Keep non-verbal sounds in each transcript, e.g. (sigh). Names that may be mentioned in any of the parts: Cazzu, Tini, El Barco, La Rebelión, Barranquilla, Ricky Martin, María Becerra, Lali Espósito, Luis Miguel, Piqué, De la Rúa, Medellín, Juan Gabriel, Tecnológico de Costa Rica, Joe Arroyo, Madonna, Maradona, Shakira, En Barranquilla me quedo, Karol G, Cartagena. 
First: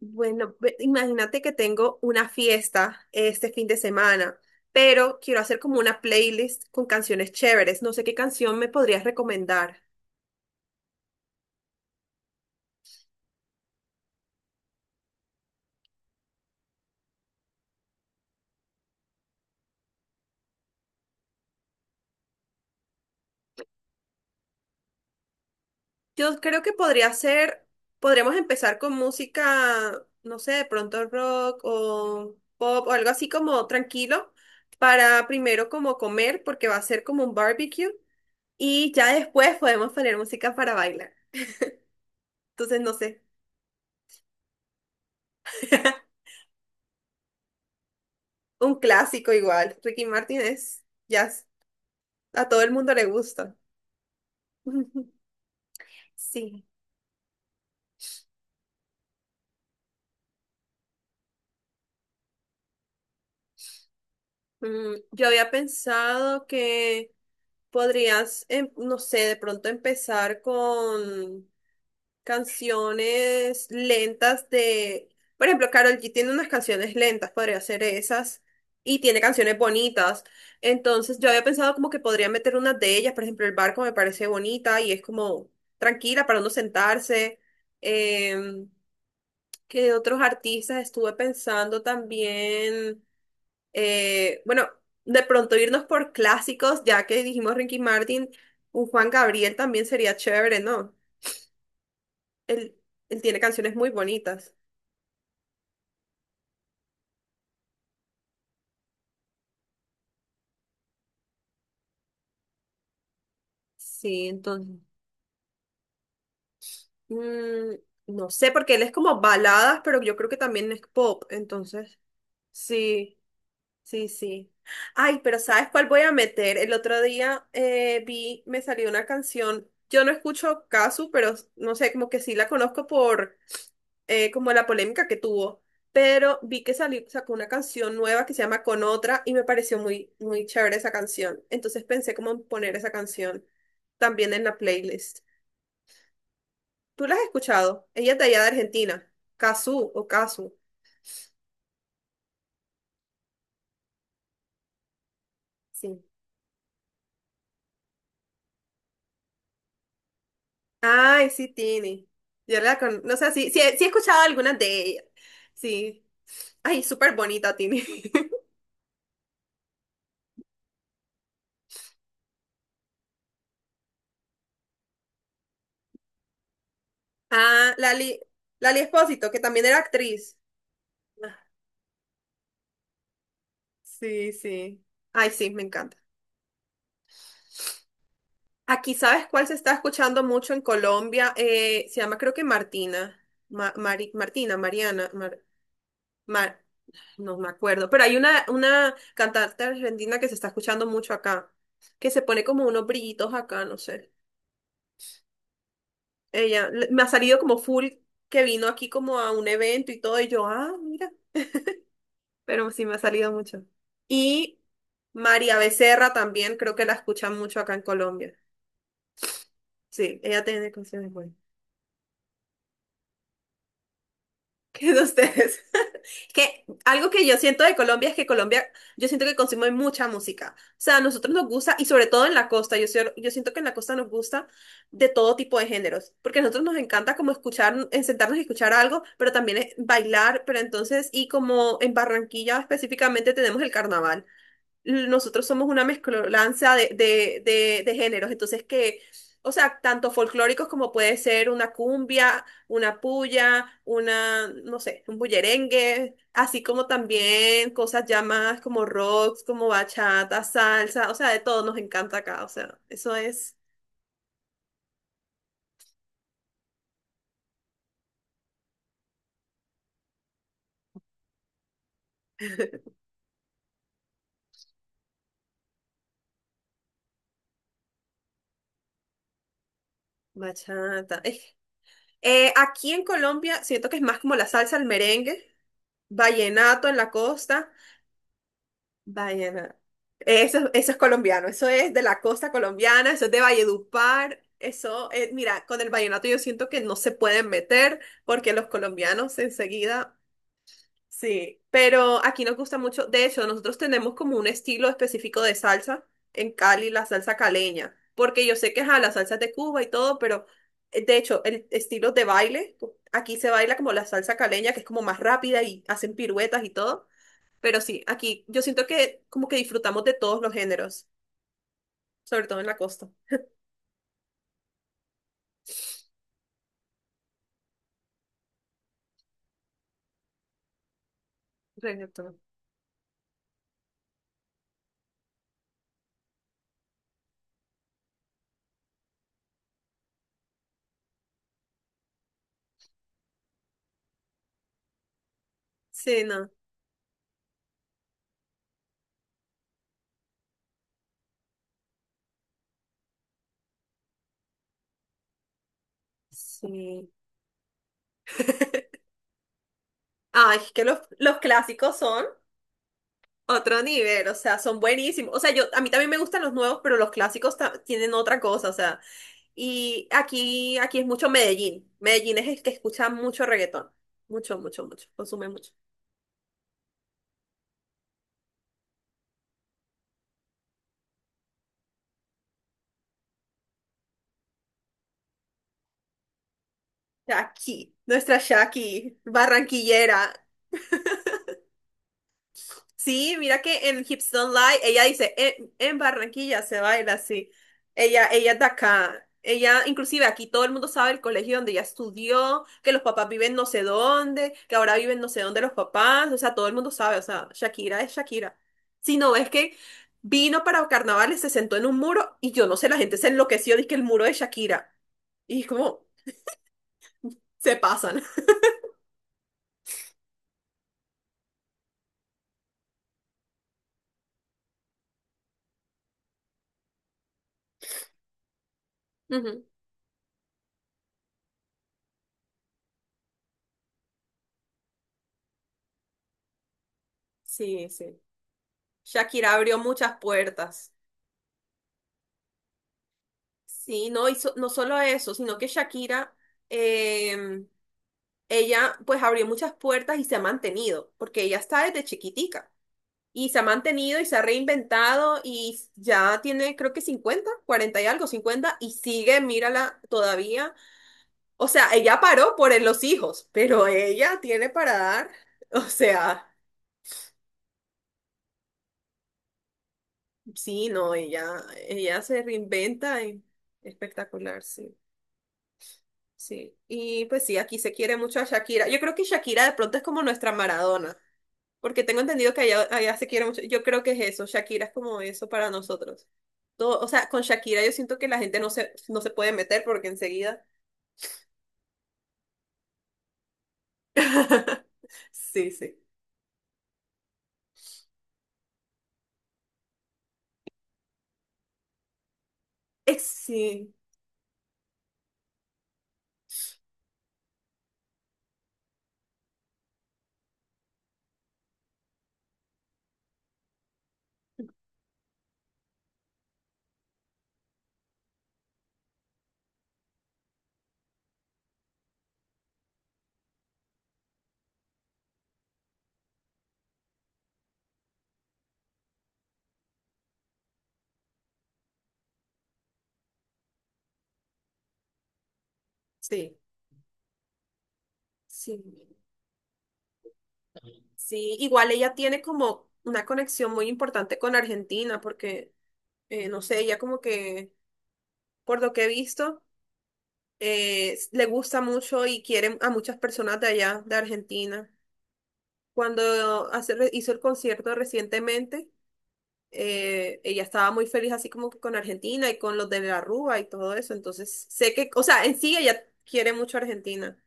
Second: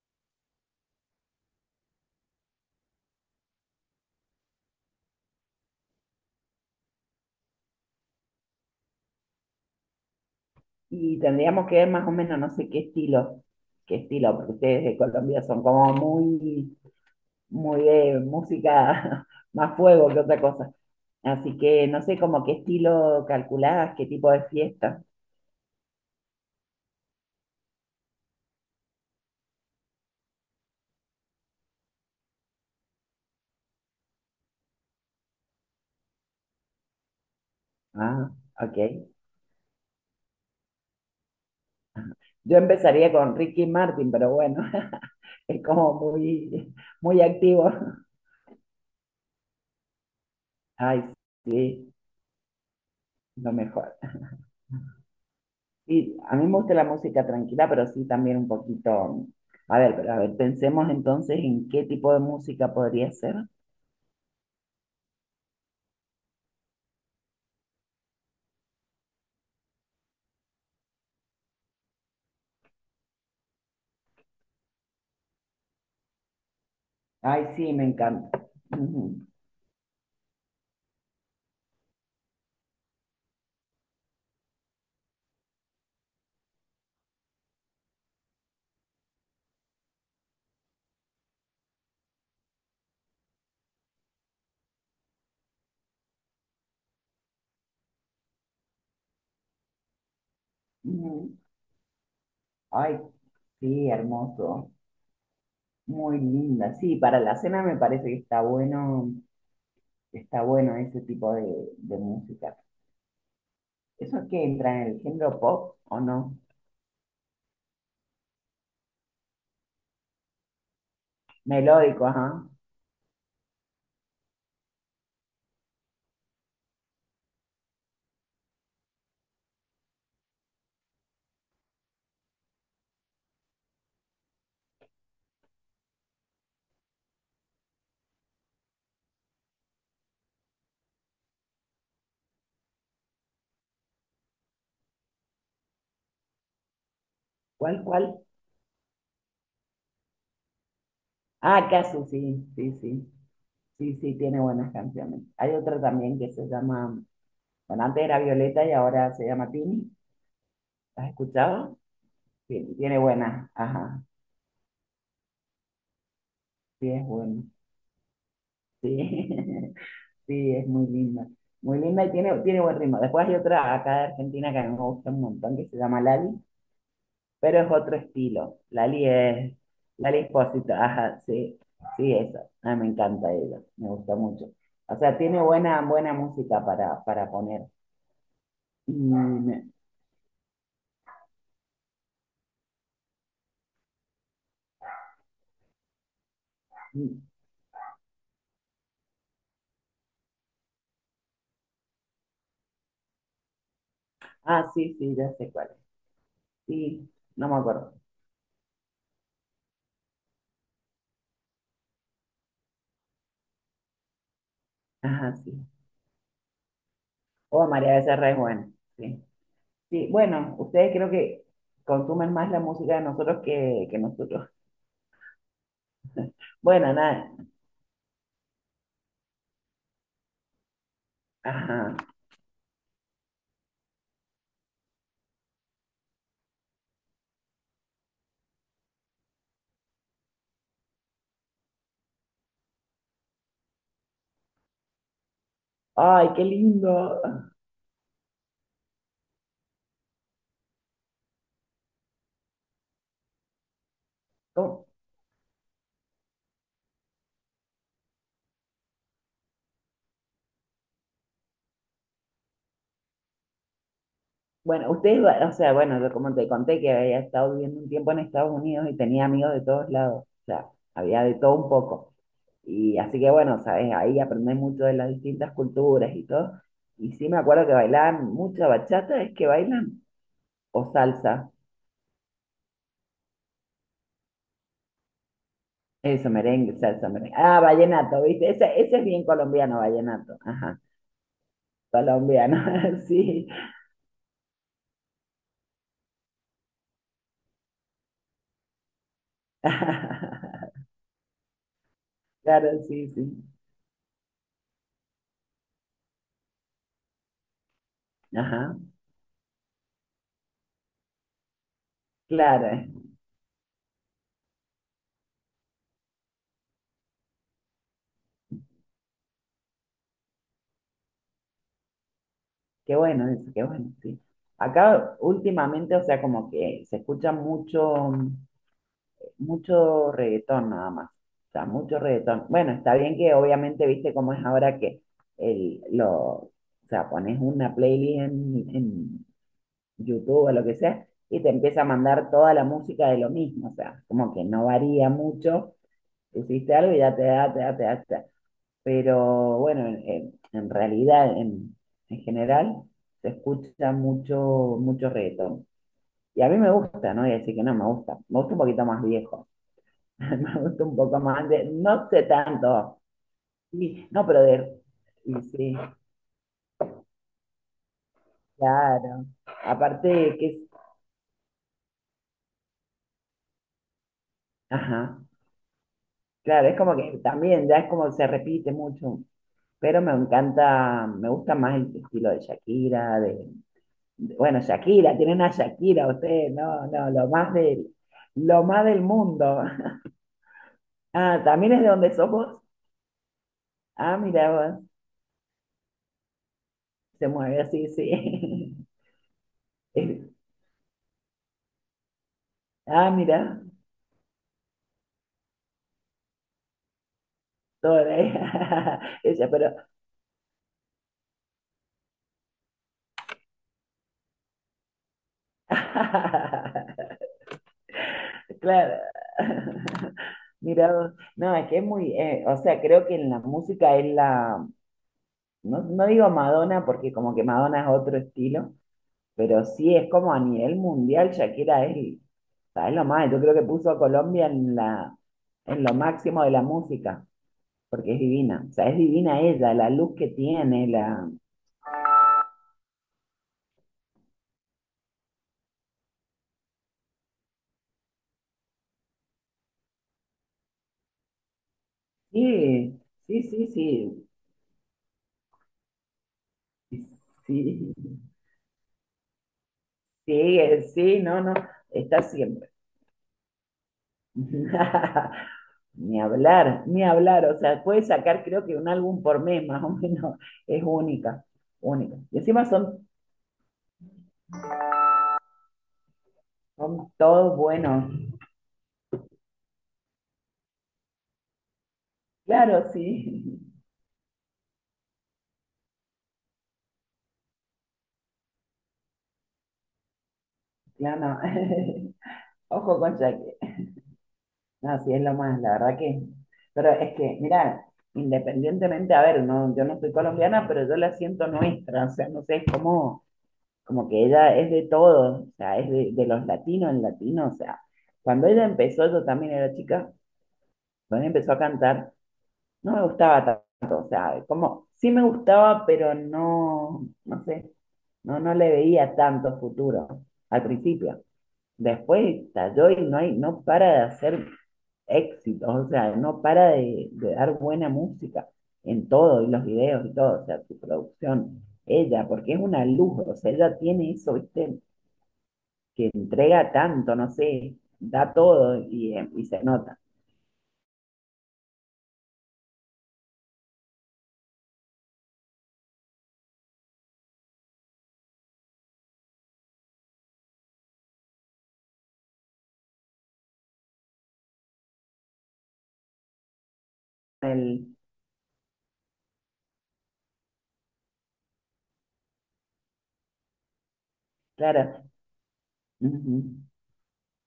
Bueno, imagínate que tengo una fiesta este fin de semana, pero quiero hacer como una playlist con canciones chéveres. No sé qué canción me podrías recomendar. Y tendríamos que ver más o menos, no sé qué estilo, porque ustedes de Colombia son como muy, muy de música (laughs) más fuego que otra cosa. Así que no sé como qué estilo calculabas, qué tipo de fiesta. Yo creo que podría ser, podríamos empezar con música, no sé, de pronto rock o pop o algo así como tranquilo para primero como comer, porque va a ser como un barbecue Ah, ok. y ya después podemos poner música para bailar. Yo Entonces, no empezaría sé, con Ricky Martin, pero bueno, (laughs) es como (laughs) muy, muy activo. un clásico igual. Ricky Martin (laughs) es Ay, jazz. sí, A todo el mundo le lo gusta. mejor. (laughs) Y a mí me Sí. gusta la música tranquila, pero sí también un poquito. A ver, pero a ver, pensemos entonces en qué tipo de música podría ser. Yo había pensado que podrías, no sé, de pronto empezar con canciones lentas de, por ejemplo, Karol G tiene unas canciones lentas, Ay, podría sí, hacer me esas, encanta. y tiene Ujú, canciones bonitas. Entonces yo había pensado como que podría meter unas de ellas, por ejemplo, El Barco me parece bonita y es como tranquila para uno sentarse. Em, ¿Qué otros artistas estuve pensando también? Bueno, de pronto irnos por clásicos, ya que dijimos Ricky Martin, un Juan Gabriel también sería chévere, ¿no? ujú. Él, Ay, él tiene canciones muy sí, bonitas. hermoso. Muy linda. Sí, para la cena me parece que está bueno ese tipo de música. ¿Eso Sí, es que entra entonces. en el género pop o no? Mm, no sé, porque él es como baladas, pero yo creo que también es pop, entonces. Melódico, ajá. Sí, sí, sí. Ay, pero ¿sabes cuál voy a meter? El otro día me salió una canción. Yo no escucho Casu, pero no sé, como que sí la conozco por como la polémica que tuvo, pero vi que salió, sacó una canción nueva que se llama Con Otra y me pareció muy, muy chévere esa canción. Entonces pensé como en poner esa canción también en la playlist. ¿Tú la has ¿Cuál, escuchado? Ella es cuál? de allá de Argentina, Cazzu o Casu. Ah, Casu, sí, sí, sí. Sí, sí, tiene buenas canciones. Hay otra Sí. también que se llama. Bueno, antes era Violeta y ahora se llama Tini. ¿Has Ay, sí, escuchado? Tini. Sí, tiene No sé, sí, buena. sí, he Ajá, escuchado algunas de ellas. Sí. Ay, sí, es súper bueno. bonita, Tini. (laughs) Sí, (laughs) sí, es muy linda. Muy linda y tiene, tiene buen ritmo. Después hay otra acá de Argentina que a mí me gusta un montón, que se llama Lali, pero es Ah, otro Lali, estilo. Lali Lali Espósito, que es, también era Lali actriz. Espósito, ajá, Ah, sí, sí, eso. A mí me encanta ella, me gusta sí, mucho. sí. O sea, Ay, tiene sí, me buena, encanta. buena música para poner. Y Aquí, ¿sabes cuál se me- está escuchando mucho en Colombia? Se llama creo que Martina, Martina, Mariana, Mar- y- no me acuerdo, pero hay una cantante argentina que se está escuchando mucho acá, que se pone como unos brillitos acá, no sé. ah, sí, sí, ya sé cuál es. Ella, me ha Sí, salido no me como full acuerdo. que vino aquí como a un evento y todo, y yo, ah, mira, pero sí me ha salido mucho. Y Ajá, María sí. Becerra también creo que la escuchan mucho Oh, acá en María Becerra Colombia. es buena, sí. Sí, Sí, ella bueno, tiene ustedes creo canciones buenas. que consumen más la música de nosotros que nosotros. (laughs) ¿Qué de ustedes? (laughs) Que Bueno, algo que nada. yo siento de Colombia es que Colombia, yo siento que consume mucha música. O sea, a nosotros nos gusta, y Ajá. sobre todo en la costa, yo, yo siento que en la costa nos gusta de todo tipo de géneros, porque a nosotros nos encanta como escuchar, en sentarnos y escuchar algo, pero también es bailar, pero entonces, y como en Barranquilla específicamente tenemos el carnaval nosotros somos una Ay, qué mezcolanza de, lindo. de, de, de géneros, entonces que, o sea, tanto folclóricos como puede ser una cumbia, una puya, una, no ¿Cómo? sé, un bullerengue, así como también cosas ya más como rocks, como bachata, salsa, o sea, de todo nos encanta acá, o sea, eso es Bueno, ustedes, va- o sea, bueno, yo como te conté que había estado viviendo un tiempo en Estados Unidos y tenía amigos de todos lados, o sea, había de todo un poco. Y así que bueno, sabes, ahí aprendí mucho de las distintas culturas y todo. Y sí me acuerdo que bailaban mucha bachata, es que bailan, o bachata. Salsa. Aquí en Colombia siento que es más como la salsa, el merengue, Eso, merengue, vallenato en salsa, la merengue. Ah, costa. vallenato, ¿viste? Ese es bien Diana. colombiano, vallenato. Eso, Ajá, eso es colombiano, eso es de la costa colombiano, (laughs) colombiana, eso es de sí. Valledupar. Eso, mira, con el vallenato yo siento que no se pueden meter porque los colombianos enseguida, (laughs) sí, pero aquí nos Claro, gusta mucho, sí, de sí. hecho, nosotros tenemos como un estilo específico de salsa en Cali, la salsa caleña, porque yo sé Ajá, que ajá, la salsa es de Cuba y todo, pero de hecho, el estilo de claro. baile, aquí se baila como la salsa caleña, que es como más rápida y hacen piruetas y todo. Pero sí, aquí yo siento que como que disfrutamos de todos los géneros, sobre todo en la Qué costa. bueno eso, qué bueno, sí. Acá últimamente, o sea, como que se escucha mucho, mucho reggaetón nada más. O sea, mucho Reggaetón. reggaetón. Bueno, está bien que obviamente, viste cómo es ahora que el, lo, o sea, pones una playlist en YouTube o lo que sea, y te empieza a mandar toda la música de lo mismo, o sea, como que no varía mucho, Sí, no. hiciste algo y ya te da, te da, te da, te da. Pero bueno, en realidad, en general, se escucha mucho, mucho reggaetón. Y a mí me Sí. gusta, no voy a decir que no me gusta, me gusta un poquito más (laughs) viejo, (laughs) me Ay, es gusta que un poco los más de, clásicos no sé son tanto. otro Sí, no, nivel, o pero sea, son de, buenísimos. y O sea, yo sí, a mí también me gustan los nuevos, pero los clásicos tienen otra cosa, o sea. claro, Y aparte que es, aquí, aquí es mucho Medellín. Medellín es el que escucha mucho reggaetón. Mucho, mucho, mucho. ajá. Consume mucho. Claro, es como que también ya es como se repite mucho, pero me encanta, me gusta más el estilo de Shakira, de- bueno, Shakira, tiene una Shakira usted, no, no, Shaki, nuestra lo más del Shaki, mundo. (laughs) barranquillera. Ah, también es de donde somos. Sí, mira que en Ah, Hips mira, Don't Lie, vos, ella dice, en Barranquilla se baila se así. mueve así, Ella es de sí. (laughs) acá. Ella, inclusive Eh, aquí todo el mundo sabe el colegio donde ella estudió, que los Ah, papás viven mira, no sé dónde, que ahora viven no sé dónde los papás, o sea, todo el mundo sabe, o sea, Shakira toda (laughs) es Shakira. Si ella, no, es ella, pero que vino para carnavales, se sentó en un muro y yo no sé, la gente se enloqueció, dice que el muro de Shakira. Y es como, (laughs) se pasan. claro. (laughs) Mira, vos. No, es que es muy, o sea, creo que en la música es la, no, no digo Madonna porque como que Madonna es otro estilo, (laughs) pero Ujú. sí es como a nivel mundial, Shakira es, ¿sabes lo más? Yo creo que puso a Colombia en la, en lo máximo de la música, Sí, porque es sí. divina, o sea, es divina Shakira ella, abrió la luz muchas que tiene, puertas. la... Sí, no, y no solo eso, sino que Shakira, em, ella pues abrió muchas puertas y se ha mantenido, porque ella está desde chiquitica Sí, sí, y se ha sí, mantenido y sí, se ha reinventado y ya tiene creo que 50 sí, 40 y algo, 50 y sigue, mírala sí, todavía. Sí, no, no, O sea, ella está paró siempre. por (laughs) los hijos, pero ella tiene para dar. (laughs) O Ni sea, hablar, ni hablar, o sea, puede sacar creo que un álbum por mes más o menos, es sí, no, única, ella, única. ella Y se encima son. reinventa y espectacular, sí. Sí, Son y pues todos sí, aquí se buenos. quiere mucho a Shakira. Yo creo que Shakira de pronto es como nuestra Maradona, porque tengo entendido que Claro, allá, allá se quiere sí. mucho. Yo (laughs) creo que es eso, Shakira es como eso para nosotros. Todo, o sea, con Shakira yo siento que la gente no se, no se puede meter porque enseguida. Claro, no. (laughs) Ojo con Jaque. (laughs) No, sí, es lo más, Sí, la sí. verdad que. Pero es que, mira, independientemente, a ver, no, yo no soy colombiana, pero yo la siento nuestra. O sea, no sé, es como, Sí, como que ella es de todos. O sea, es de los latinos, el latino. O sea, cuando ella empezó, yo también era chica, cuando ella empezó a cantar, no me gustaba tanto, o sea, como sí me gustaba, pero no, no sé, no, no le veía tanto futuro al principio. Después estalló y no hay, no para de hacer éxitos, o sea, no para de dar buena música en todo, y los videos y todo, o sea, su producción, ella, porque es una luz, o sea, ella tiene eso, viste, que sí, entrega tanto, no sé, da todo sí, y se nota. sí. Igual ella tiene como una conexión muy importante con Argentina, porque, no sé, ella como que, por lo que he visto. Le gusta mucho y quiere a muchas personas de allá, de Argentina. Cuando hizo el concierto El, recientemente, ella estaba muy feliz así como que con Argentina y con los de la Rúa y todo eso. Entonces, sé claro. que, o sea, en sí ella quiere Ujú. mucho a Argentina.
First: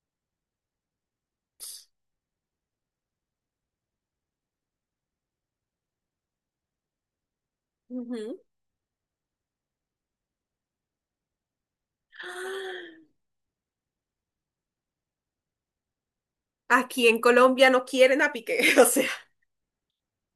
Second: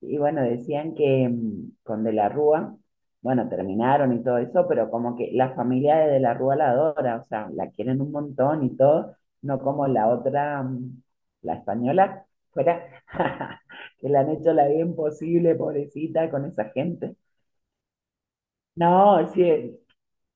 Y bueno, decían que mm, con De la Rúa, bueno, terminaron y todo eso, pero como que la familia de la Rúa la adora, o sea, la quieren un Ujú. montón y todo, no como la otra, mm, la española, fuera, (laughs) que le han hecho la vida imposible, pobrecita, con esa Aquí gente. en Colombia no quieren a Piqué, (laughs) o sea, No, sí,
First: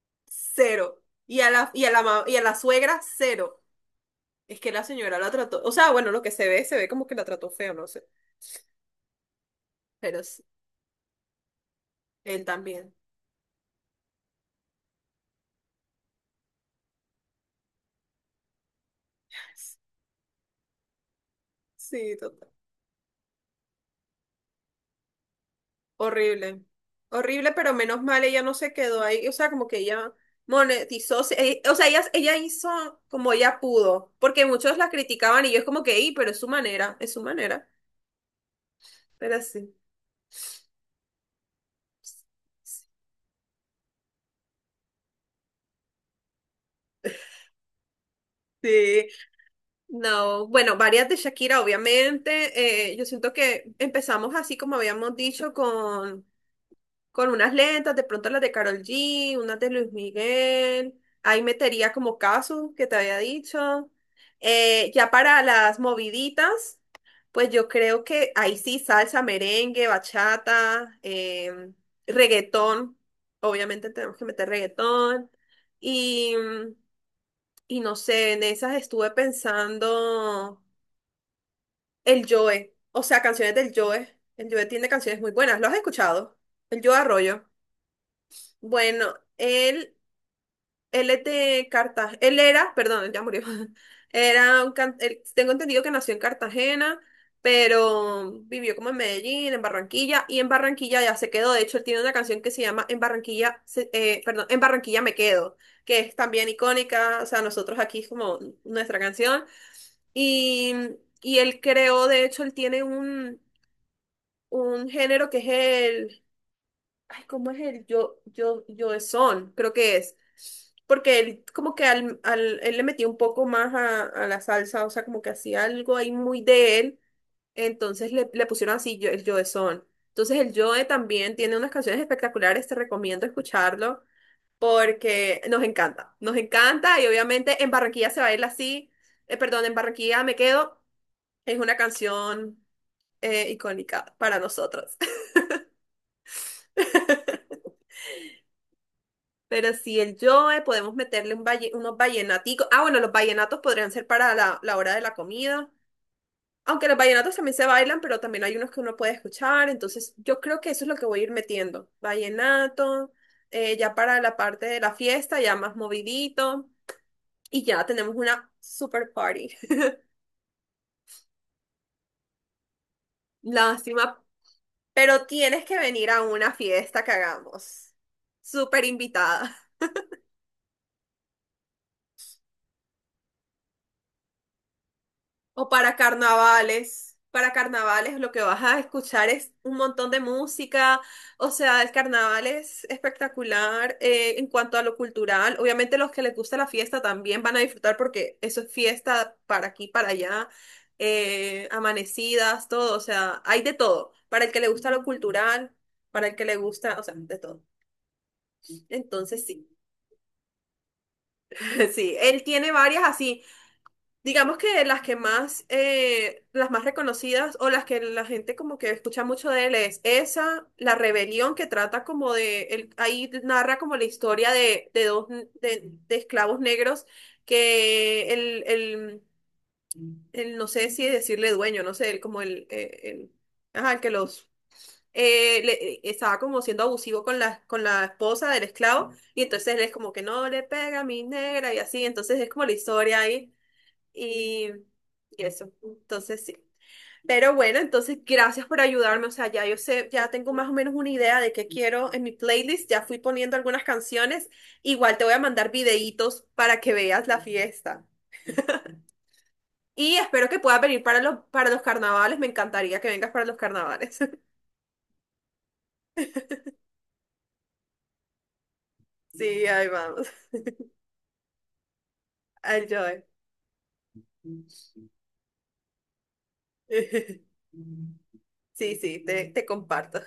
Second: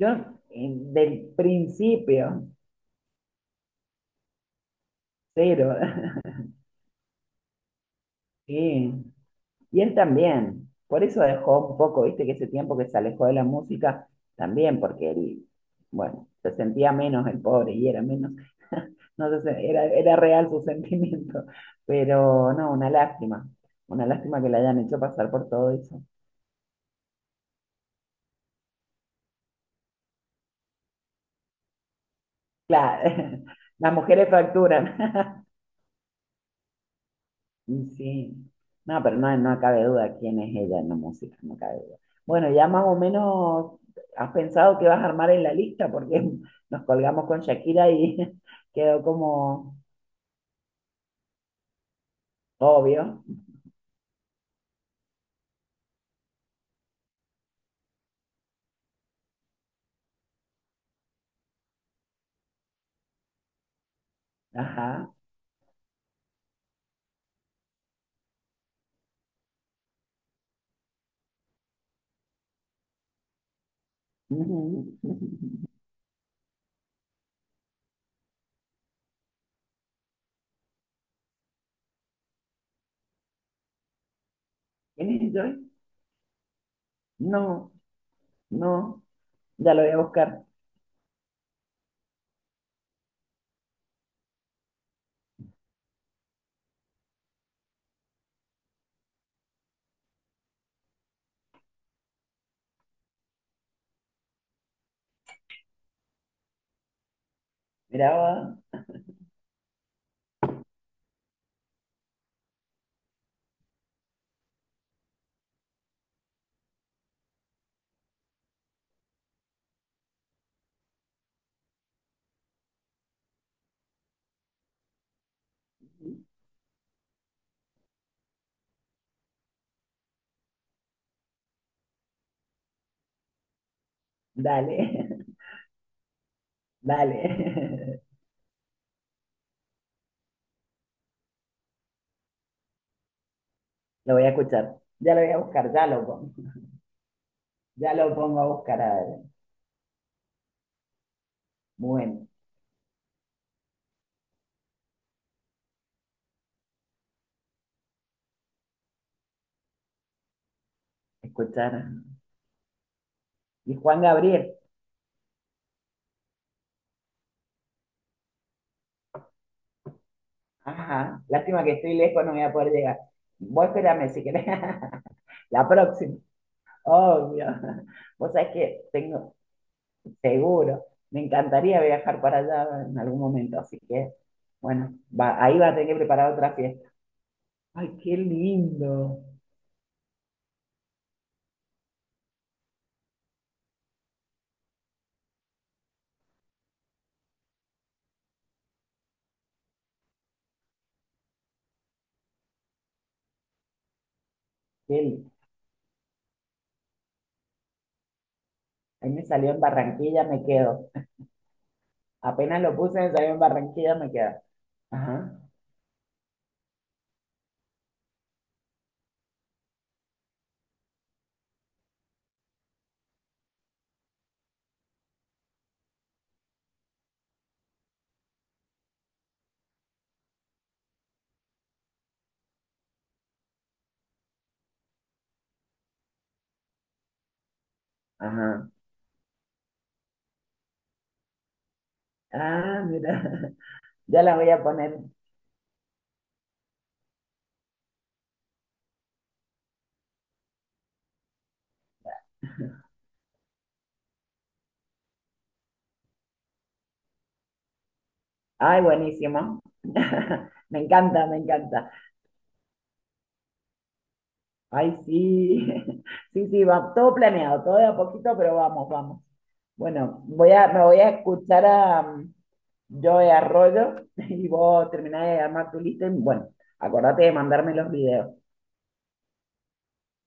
yo cero. del Y a la, y a la, ma- y a principio, la suegra, cero. Es que la señora la trató, o cero, sea, bueno, lo que se ve como que la trató feo, no sé, (laughs) sí. Y él pero también, por eso dejó un poco, viste, que él ese tiempo que también. se alejó de la música, también porque él, bueno, se sentía menos el pobre y era menos, (laughs) no sé, se- era, era real su sentimiento, Sí, total. pero no, una lástima que le hayan hecho pasar por todo eso. Horrible. Horrible, pero menos mal ella no se quedó ahí. O sea, como que ella monetizó. O sea, ella hizo como Claro, ella (laughs) las pudo. mujeres Porque muchos la facturan. criticaban y yo es como que, "Ey, pero es su manera, es su manera. Mm, sí, no, pero no, Pero no sí. cabe duda quién es ella en la música, no cabe duda. Bueno, ya más o menos has pensado que vas a armar en la lista, porque (laughs) nos colgamos con Shakira y (laughs) quedó Sí. como No. Bueno, varias de Shakira, obviamente. Yo obvio. siento que empezamos así como habíamos dicho con unas lentas, de pronto las de Karol G, unas de Luis Miguel. Ahí metería como caso que te había dicho. Ya Ajá. para las moviditas, pues yo creo que ahí sí salsa, merengue, bachata, reggaetón. Obviamente tenemos que meter Ujú. reggaetón. Y, y no sé, en esas estuve pensando el Joe, o sea, canciones del Joe. El Joe tiene ¿Quién canciones muy es buenas. Joy? ¿Lo has escuchado? El Joe Arroyo. No, no, Bueno, ya lo voy él, a buscar. él es de Cartagena, él era, perdón, ya murió. (laughs) Era un tengo entendido que nació en Cartagena, pero vivió como en Medellín, en Barranquilla, y en Barranquilla ya se quedó. De hecho, él tiene una canción que se llama En Barranquilla, perdón, En Barranquilla me quedo, que es también icónica. O sea, nosotros aquí es Mira, como va. nuestra canción. Y, y él creó, de hecho, él tiene un género que es Ay, ¿cómo es el yo, yo, yo es son? Creo que es. Porque él como que él le metía un poco más a la salsa, o sea, como que hacía algo ahí muy de él. Entonces le pusieron así yo, el Joe son. Entonces el Joe también tiene unas canciones espectaculares, te recomiendo escucharlo Dale, (laughs) porque nos encanta. Nos encanta y dale, obviamente en Barranquilla se baila así. Perdón, en Barranquilla me quedo. Es una canción (laughs) icónica lo voy a para escuchar. nosotros. Ya lo voy a buscar, (laughs) ya lo pongo a buscar. A ver. Pero si el Joe, podemos meterle un unos Bueno, vallenaticos. Ah, bueno, los vallenatos podrían ser para la hora de la comida. Aunque los vallenatos también se bailan, pero también hay unos que uno puede escuchar. Entonces, yo creo que eso es lo que voy a ir metiendo. escuchar. Vallenato, Y ya Juan para la Gabriel. parte de la fiesta, ya más movidito. Y ya tenemos una super party. Ajá, lástima que estoy lejos, no voy a poder llegar. (laughs) Vos espérame Lástima, si querés. pero (laughs) tienes La que venir próxima, a una fiesta que obvio. hagamos. Vos sabés que Súper tengo, invitada. seguro, me encantaría viajar para allá en algún momento, así que, bueno, va- ahí va O a tener para que preparar otra fiesta. carnavales. Para Ay, qué carnavales lo que vas a lindo. escuchar es un montón de música. O sea, el carnaval es espectacular en cuanto a lo cultural. Obviamente los que les gusta la fiesta también van a disfrutar porque eso es fiesta para aquí, para allá. Amanecidas, todo. O sea, hay de todo. Para el que le gusta Qué lo li- cultural, para el que le gusta, o sea, de todo. ahí me Entonces salió en sí, Barranquilla, me quedo. (laughs) sí. Él Apenas tiene lo puse, varias me salió en así. Barranquilla, me quedo. Digamos que las que Ajá, más, las más reconocidas o las que la gente como que escucha mucho de él es esa, La Rebelión, que trata como de, él, ahí narra como la historia de dos n- de esclavos negros que no sé si decirle dueño, no sé, el, como el, ajá, el que los, estaba como siendo abusivo con la esposa del ajá. esclavo y entonces él es como que no le pega a mi negra y así, entonces es como la Ah, mira, historia ahí. (laughs) ya la voy a Y, poner. y eso, entonces sí. Pero bueno, entonces gracias por ayudarme. O sea, ya yo sé, ya tengo más o menos una idea de qué quiero en mi playlist. Ya fui poniendo algunas canciones. Igual te voy a mandar videitos para que veas la fiesta. Ay, buenísimo. Y espero (laughs) que puedas Me venir para encanta, me los, para los encanta. carnavales. Me encantaría que vengas para los carnavales. (laughs) Ay, sí, (laughs) sí, sí, va, todo planeado, todo de a poquito, pero vamos, vamos. Sí, ahí Bueno, vamos. voy a, me voy a escuchar a Enjoy. Joe Arroyo (laughs) y vos terminás de armar tu lista y bueno, acordate de (laughs) mandarme los videos. Sí, sí, te comparto.